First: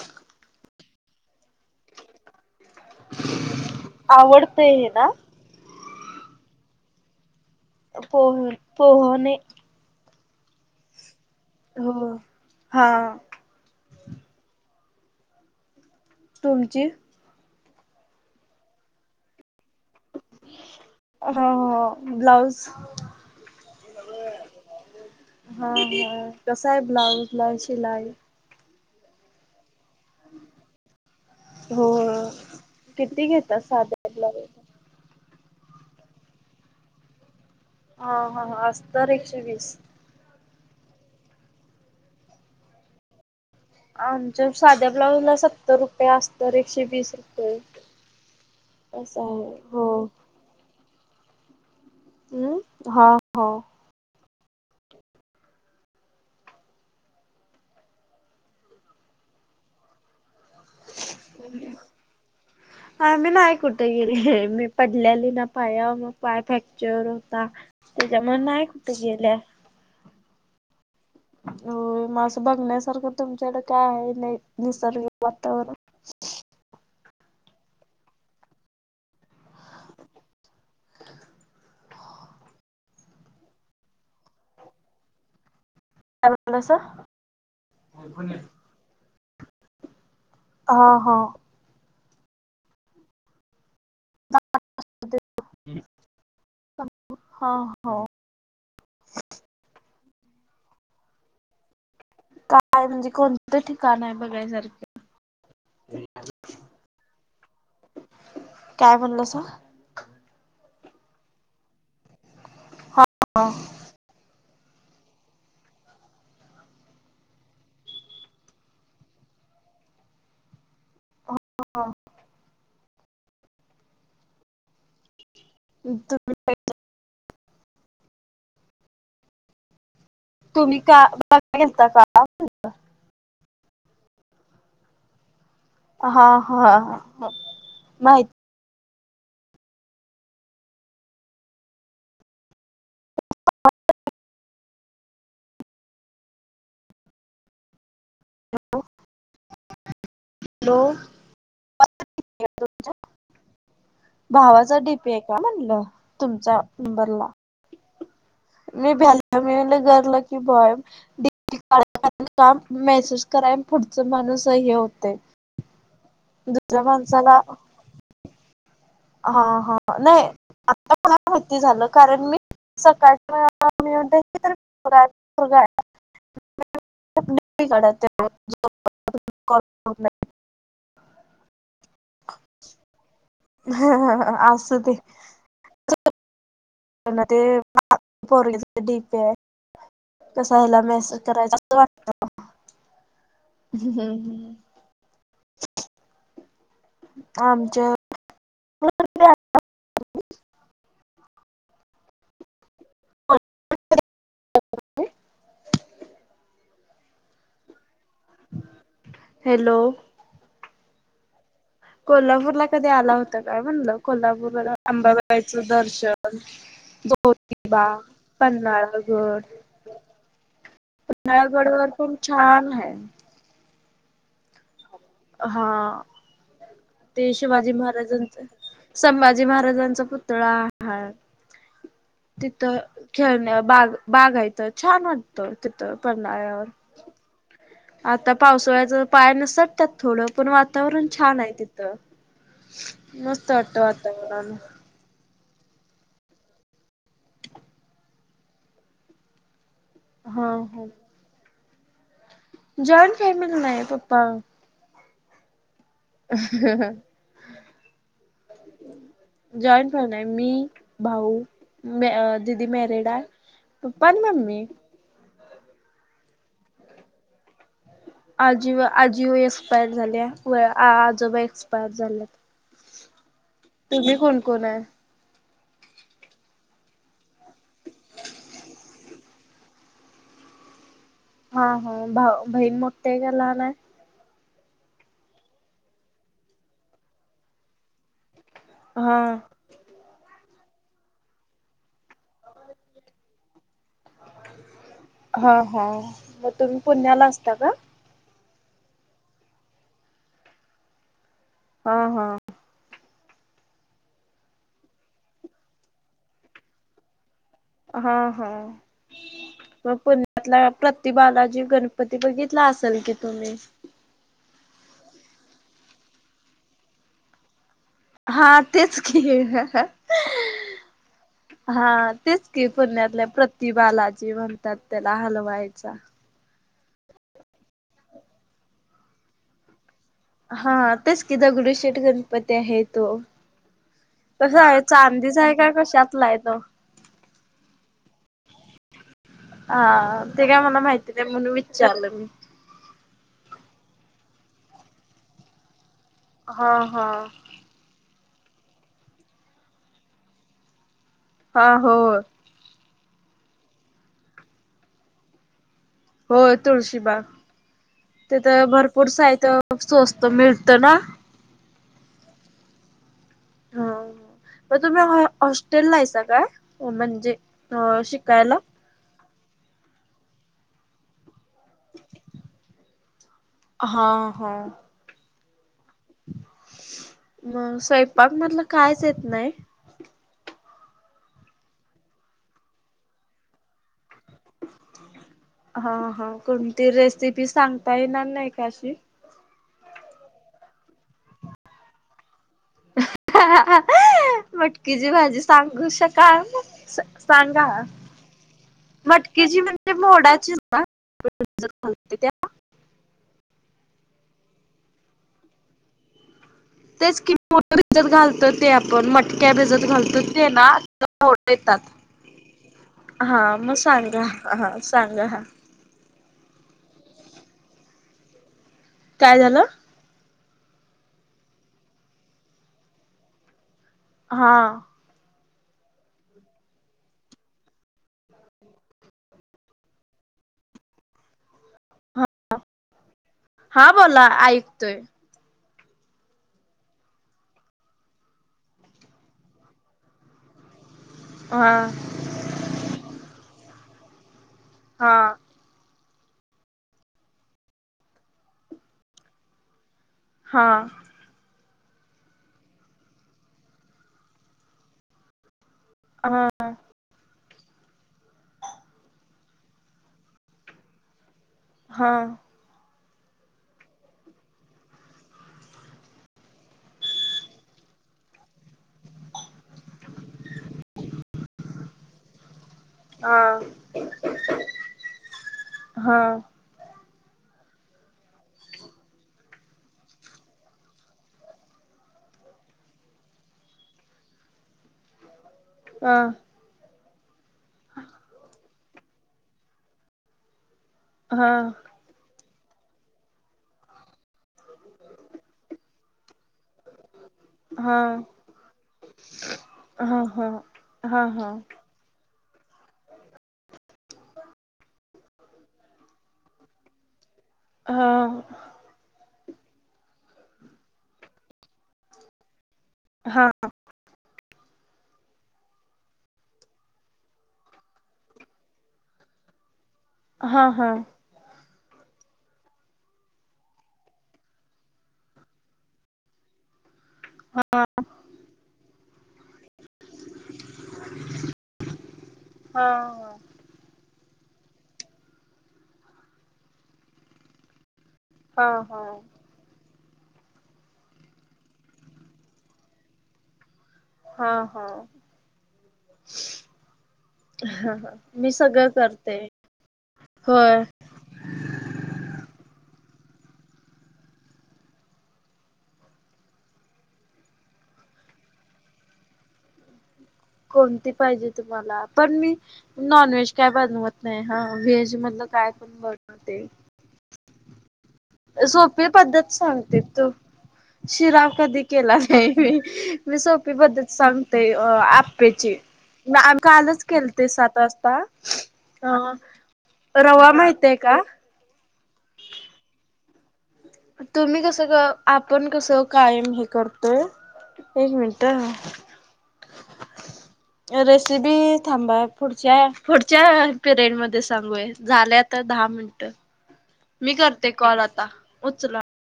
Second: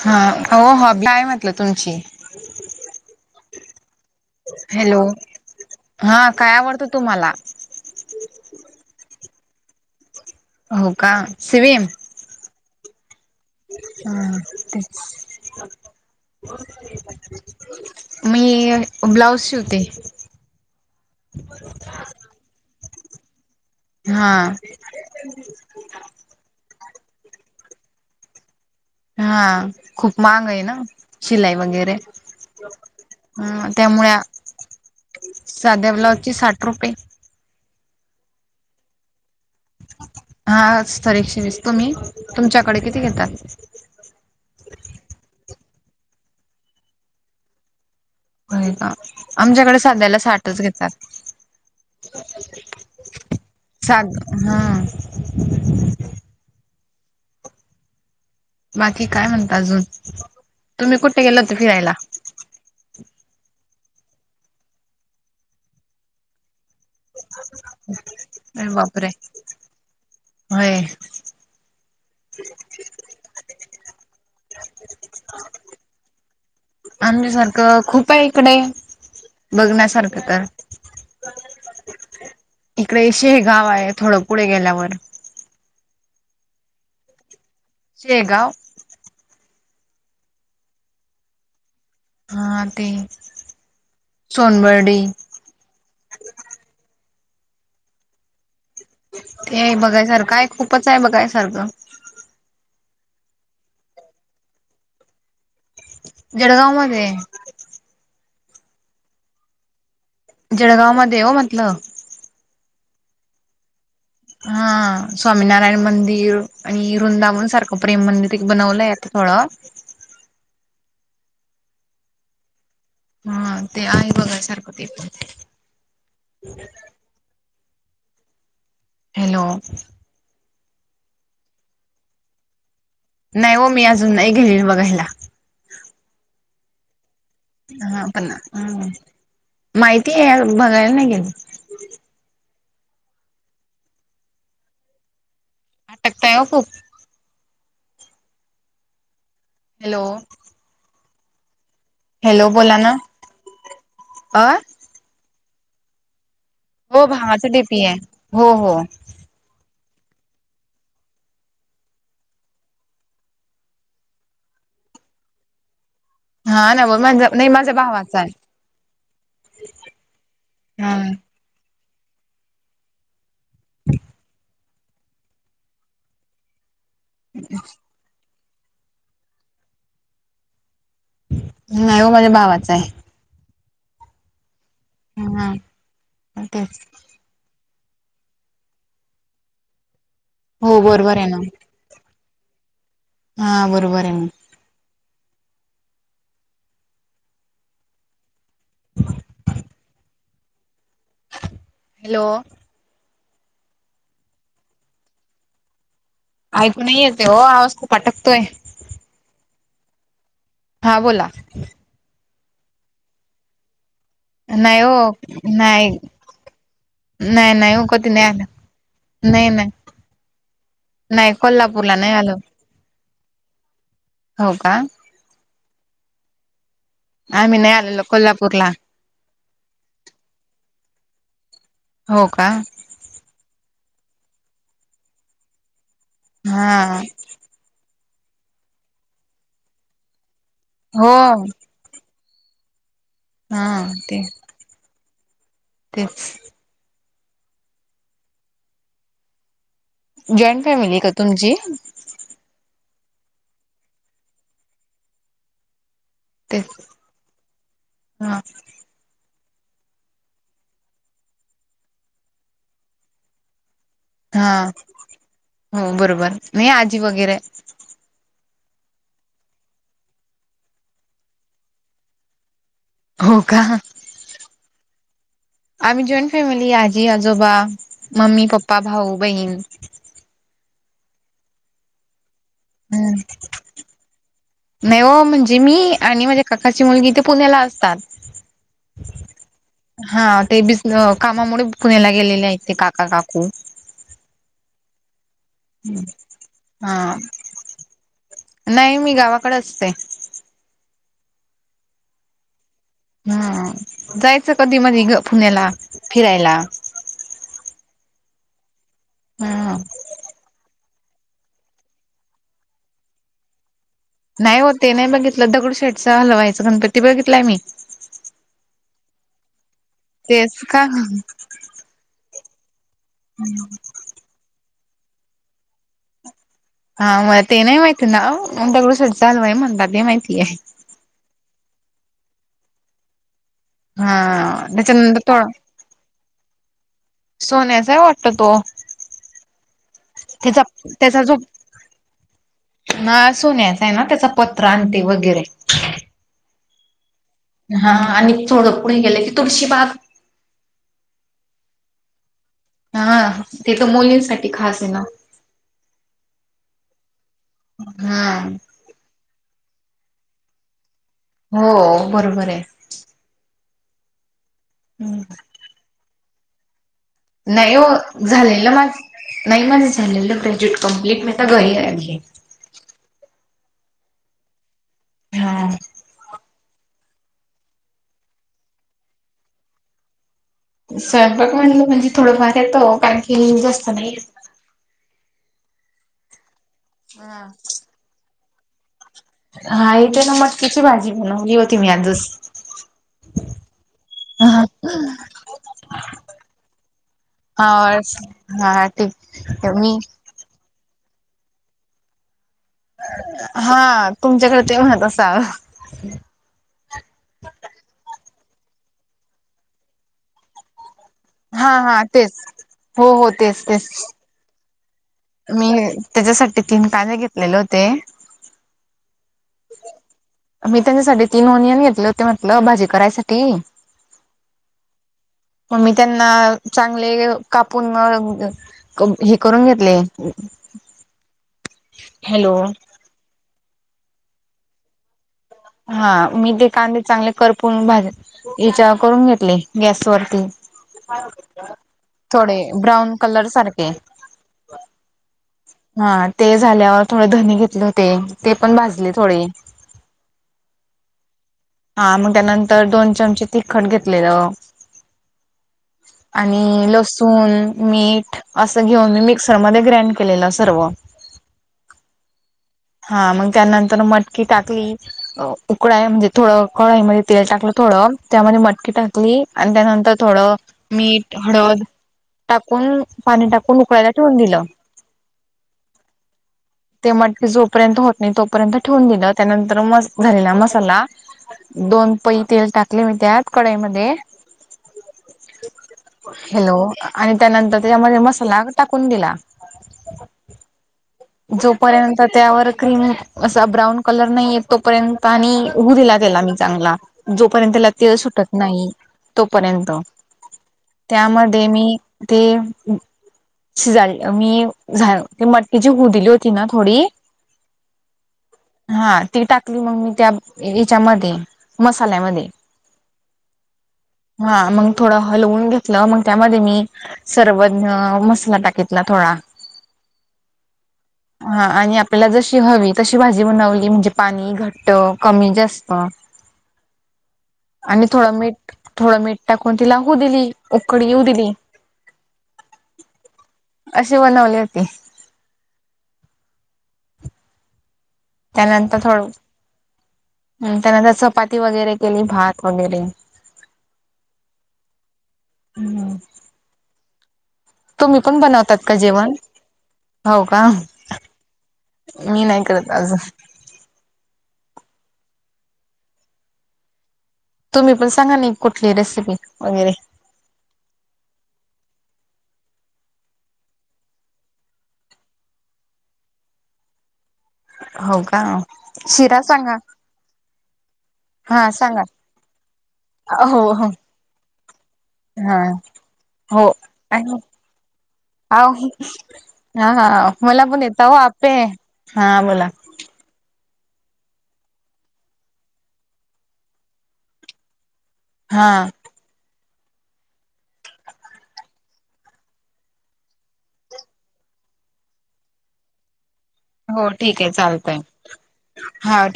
हा हो हॉबी काय म्हटलं तुमची. आवडते हे हॅलो ना हा काय आवडतं तुम्हाला फोन हो हो नाही. हो का स्विमिंग हो हा हा तेच तुमची [unintelligible] मी ब्लाऊज शिवते. हा हा ब्लाउज हा हा हा कसा आहे ब्लाउज ला शिलाई हा खूप महाग आहे ना शिलाई हो वगैरे किती घेतात ह साध्या त्यामुळे ब्लाउज साध्या ब्लाउज ची‌ साठ रुपये हा हा अस्तर एकशे वीस हा अस्तर एकशेवीस तुम्ही तुमच्याकडे किती घेतात. आमच्या साध्या ब्लाऊज ला सत्तर रुपये अस्तर एकशे वीस रुपये. असं आहे आमच्याकडे हो सध्याला साठच घेतात. हम्म हा हा साठ हा बाकी काय म्हणता अजून तुम्ही कुठे गेला होता फिरायला. आम्ही नाही कुठ गेले मी पडल्याली ना पायावर पाय फॅक्चर होता त्याच्यामुळे नाही अरे कुठे बापरे गेले. होय. हो मग बघण्यासारखं तुमच्याकडे काय आहे नाही. निसर्ग वातावरण? बघण्यासारख खूप आहे इकडे बघण्यासारख का? इकडे‌‌ शेगावं हे गाव आहे थोडं पुढे गेल्यावर काय म्हटलं सा शेगांव हा हा हा ते सोनबर्डी हो हो ते बघायसारखं आहे खूपच आहे बघायसारखं काय म्हणजे कोणतं ठिकाण आहे बघायचं सारखं. जळगांव मध्ये. काय बोलास तु जळगांव मध्ये हो म्हटलं. काय. हा स्वामीनारायण मंदिर आणि वृंदा म्हणून सारखं प्रेम मंदिर बनवलं येत थोडं. हा [inaudible] हा ते आहे बघा सारखं ते पण, हम्म हॅलो! तुम्ही का बघायला गेलता का म्हनलं. नाही हो मी अजून नाही गेले बघायला हा हा हा पण माहिती ना माहिती आहे बघायला नाही गेले. शकताय खूप [inaudible] हॅलो! हॅलो हॅलो बोला ना तु अ भावासाठी [inaudible] म्ह तुमचा हो बरला भावाचा डीपी आहे हो हो मी [inaudible] गरला की बाॉय [inaudible] काम मेसेज कराय पुढचे माणूस हे होतं. हा ना माझं नाही माझ्या भावाच चालय. हा हा नाही आता प खालती झालं. सकाळच्या मिगा [inaudible] [inaudible] नाही हो माझ्या भावाचा आहे. ह ह असुदे ते हम्म ते ते परोगीच डीपे [inaudible] तसा हो आला बरोबर मेसेज आहे ना करायचा अस वाटत [inaudible] हा बरोबर आहे. आमच्या. त [inaudible] हॅलो! [inaudible] ऐकू नाहीय येते हो आवाज खूप अटकतोय. हॅलो! हां बोला. कोल्हापूरला कधी आला होता काय म्हणलं कोल्हापूर नाही हो अंबाबाईचं नाही दर्शन. नाही नाही हो जोतिबा, कधी नाही आलं पन्नाळागड, नाही नाही नाही पन्हाळा गडवर पण कोल्हापूरला नाही खुप आलो छान हाय. हो का हा ते आम्ही शिवाजी नाही आलेलो महाराजांचं कोल्हापूरला संभाजी महाराजांचा पुतळा आहे हो का तिथं. खेळणे बाग बागहायथ छान वाटत तिथं पन्हाळ्यावर. हा आता पावसाळ्याचा पाय नीसटत्यात थोडं पण वातावरण हो छान आहे‌. तर मस्त हा वाटत ते वातावरण तेच हा जॉईंट हा फॅमिली का तुमची? जॉईंट फॅमिली नाही पप्पा ह [unintelligible] ते हा जॉईट फॅमिली मी भाऊ मॅ दीदी मॅरिडाम हा हो बरोबर नाही आजी वगैरे आजीव आजीव एक्सपायर झाल्या व आजोबा एक्सपायर झाल्यात. हो का तुम्ही कोण कोण आहेत. आम्ही जॉईंट फॅमिली आजी आजोबा, मम्मी पप्पा, भाऊ बहीण. हा हा भाऊ बहीण मोठे का लहान आहे? नाही हो, म्हणजे मी आणि माझ्या काकाची मुलगी ते पुण्याला असतात. हा. हा ते बिसन कामामुळेच पुण्याला गेलेले आहेत ते काका काकू हा हा मग तुम्ही हा पुण्याला असता का? नाही मी गावाकडे असते. हा हा [unintelligible] हा जायचं कधी मधी ग पुण्याला फिरायला. हा हा ह मग पु [inaudible] त्यातला प्रति बालाजी गणपती बघितला असेल की तुम्ही. नाही हो ते नाही बघितलं दगडुशेठचा हलवायचं गणपती बघितलाय मी. हा तेच की तेच का हा तेच की पुण्यातल्या प्रति बालाजी म्हणतात त्याला हलवायचा. हा व्हय ते नाही माहिती नाव दगडुशेठ चांगला आहे म्हणतात ते माहितीय. हा तेच कि दगुडूशेठ गणपती आहे तो हा तस आहे त्याच्यानंतर चांदीचा तो आहे का कशातला आहे तो? सोन्याचा वाटतो तो हा ते काय त्याचा मला माहिती नाही म्हणून विचारलं मी हा सोन्याचा आहे ना त्याचा पत्रा अन ते वगैरे हा हा हा हा आणि थोडं पुढे गेलं की तुळशी बाग हा हो हा ते तर मुलींसाठी खास आहे ना. होय तुळशीबाग हा तिथ भरपूर साहित्य स्वस्त मिळत ना. हो बरोबर आहे. प तुम्ही हॉ हॉस्टेलला आहेस काय म्हणजे नाही हो, अ शिकायला? झालेलं माझ नाही माझं झालेलं ग्रॅज्युएट कंप्लीट मी आता घरी आहे आणखीन हा हो हा मग स्वयंपाक मधलं कायच येत नाही. स्वयंपाक म्हणलं म्हणजे थोडंफार येतं कारण की जास्त नाही येत. हा हा कोणती रेसिपी हा सांगता येणार नाही का अशी हा येते ना मटकीची भाजी बनवली होती मी आजच [unintelligible] मटकीची भाजी सांगू शकाल सांगा. हा हा मटकेची ठीक म्हणजे मी मोडाचीच ना? हा तुमच्याकडे ते म्हणत असाल. तेच कि मोठ भिजत घालतो ते आपण मटक्या भिजत घालतो ते ना. त्याला मोड हा येतात हा तेच हो हो हा तेच मग तेच सांगा हा सांगा. मी त्याच्यासाठी तीन कादे घेतलेले होते. काय झालं! मी त्यांच्यासाठी तीन ओनियन घेतले होते म्हंटलं भाजी करायसाठी. हा. मग मी त्यांना चांगले कापून हे करून घेतले हॅलो! हा बोला ऐकतोय. हा मी ते कांदे चांगले करपून भाज तिच्यावर करून घेतले गॅस वरती. हा. थोडे ब्राऊन कलर सारखे. हा. हा ते झाल्यावर थोडे धनी घेतले होते ते पण भाजले थोडे. हा. हा मग त्यानंतर दोन चमचे तिखट घेतलेलं हा आणि लसूण मीठ असं घेऊन मी मिक्सरमध्ये ग्रांड केलेलं सर्व. हा. हा म त्यानंतर मटकी टाकली. उकडाय म्हणजे थोडं कळाई मध्ये तेल टाकलं थोडं त्यामध्ये मटकी टाकली. आणि त्यानंतर थोडं मीठ, हळद टाकून पाणी हा टाकून उकळाला ठेवून दिलं. हा हा ते मटकी जोपर्यंत होत नाही तोपर्यंत ठेवून दिलं त्यानंतर मग झालेला मसाला. दोन पई तेल टाकले मी त्यात कढाईमध्ये. अं. हॅलो! आणि त्यानंतर त्याच्यामध्ये मसाला टाकून दिला. हा हा जोपर्यंत त्यावर क्रीम असा ब्राऊन कलर नाही येत. तोपर्यंत आणि होऊ दिला तेला मी चांगला. जोपर्यंत त्याला तेल हा सुटत नाही तोपर्यंत. हा त्यामध्ये मी थेंब शिजाल मी झा मटची हु दिली होती ना थोडी हां. हा ती टाकली मग मी त्या याच्यामध्ये मसाल्यामध्ये. हा ह. हा मग थोडं हलवून घेतलं मग त्यामध्ये मी सरवरण मसाला टाकीतला थोडा. हा हा. हा आणि आता आपल्याला जशी हवी तशी भाजी बनवली म्हणजे पाणी घट्ट कमी जास्त [unintelligible] आणि थोडं मीठ थोडं मीठ टाकून तिला हू दिली. उकड येऊ दिली हा अशी बनवली होती. त्यानंतर हा थोड त्यानंतर चपाती वगैरे केली भात वैगेरे हा हा तुम्ही पण मी बनवतात सगळं का जेवण, करते हो का? होय मी नाही करत अजून तुम्ही पण सांगा ना एक कुठली रेसिपी वगैरे कोणती पाहिजे तुम्हाला? पण मी नॉन व्हेज काय बनवत नाय हा व्हेज मधलं काय पण बनवते. हो का? शिरा सांगा. येतो शिरा हा कधी सांगा केला नाही मी मी हो सोपी हो पद्धत सांगते हा आप्पेची आन हो कालच आणि केलते सात वाजता अहो अ रवा माहितिये का? पे हा बोला तुम्ही कस गं आपण कसं कायम हे करतोय एक मिनि टं हा रेसिपी थांबा पुढच्या, पुढच्या पिरियड मध्ये सांगूया झाले आता दहा मिनिटं हो मी ठीक आहे करते चालतय. कॉल आता उचला हा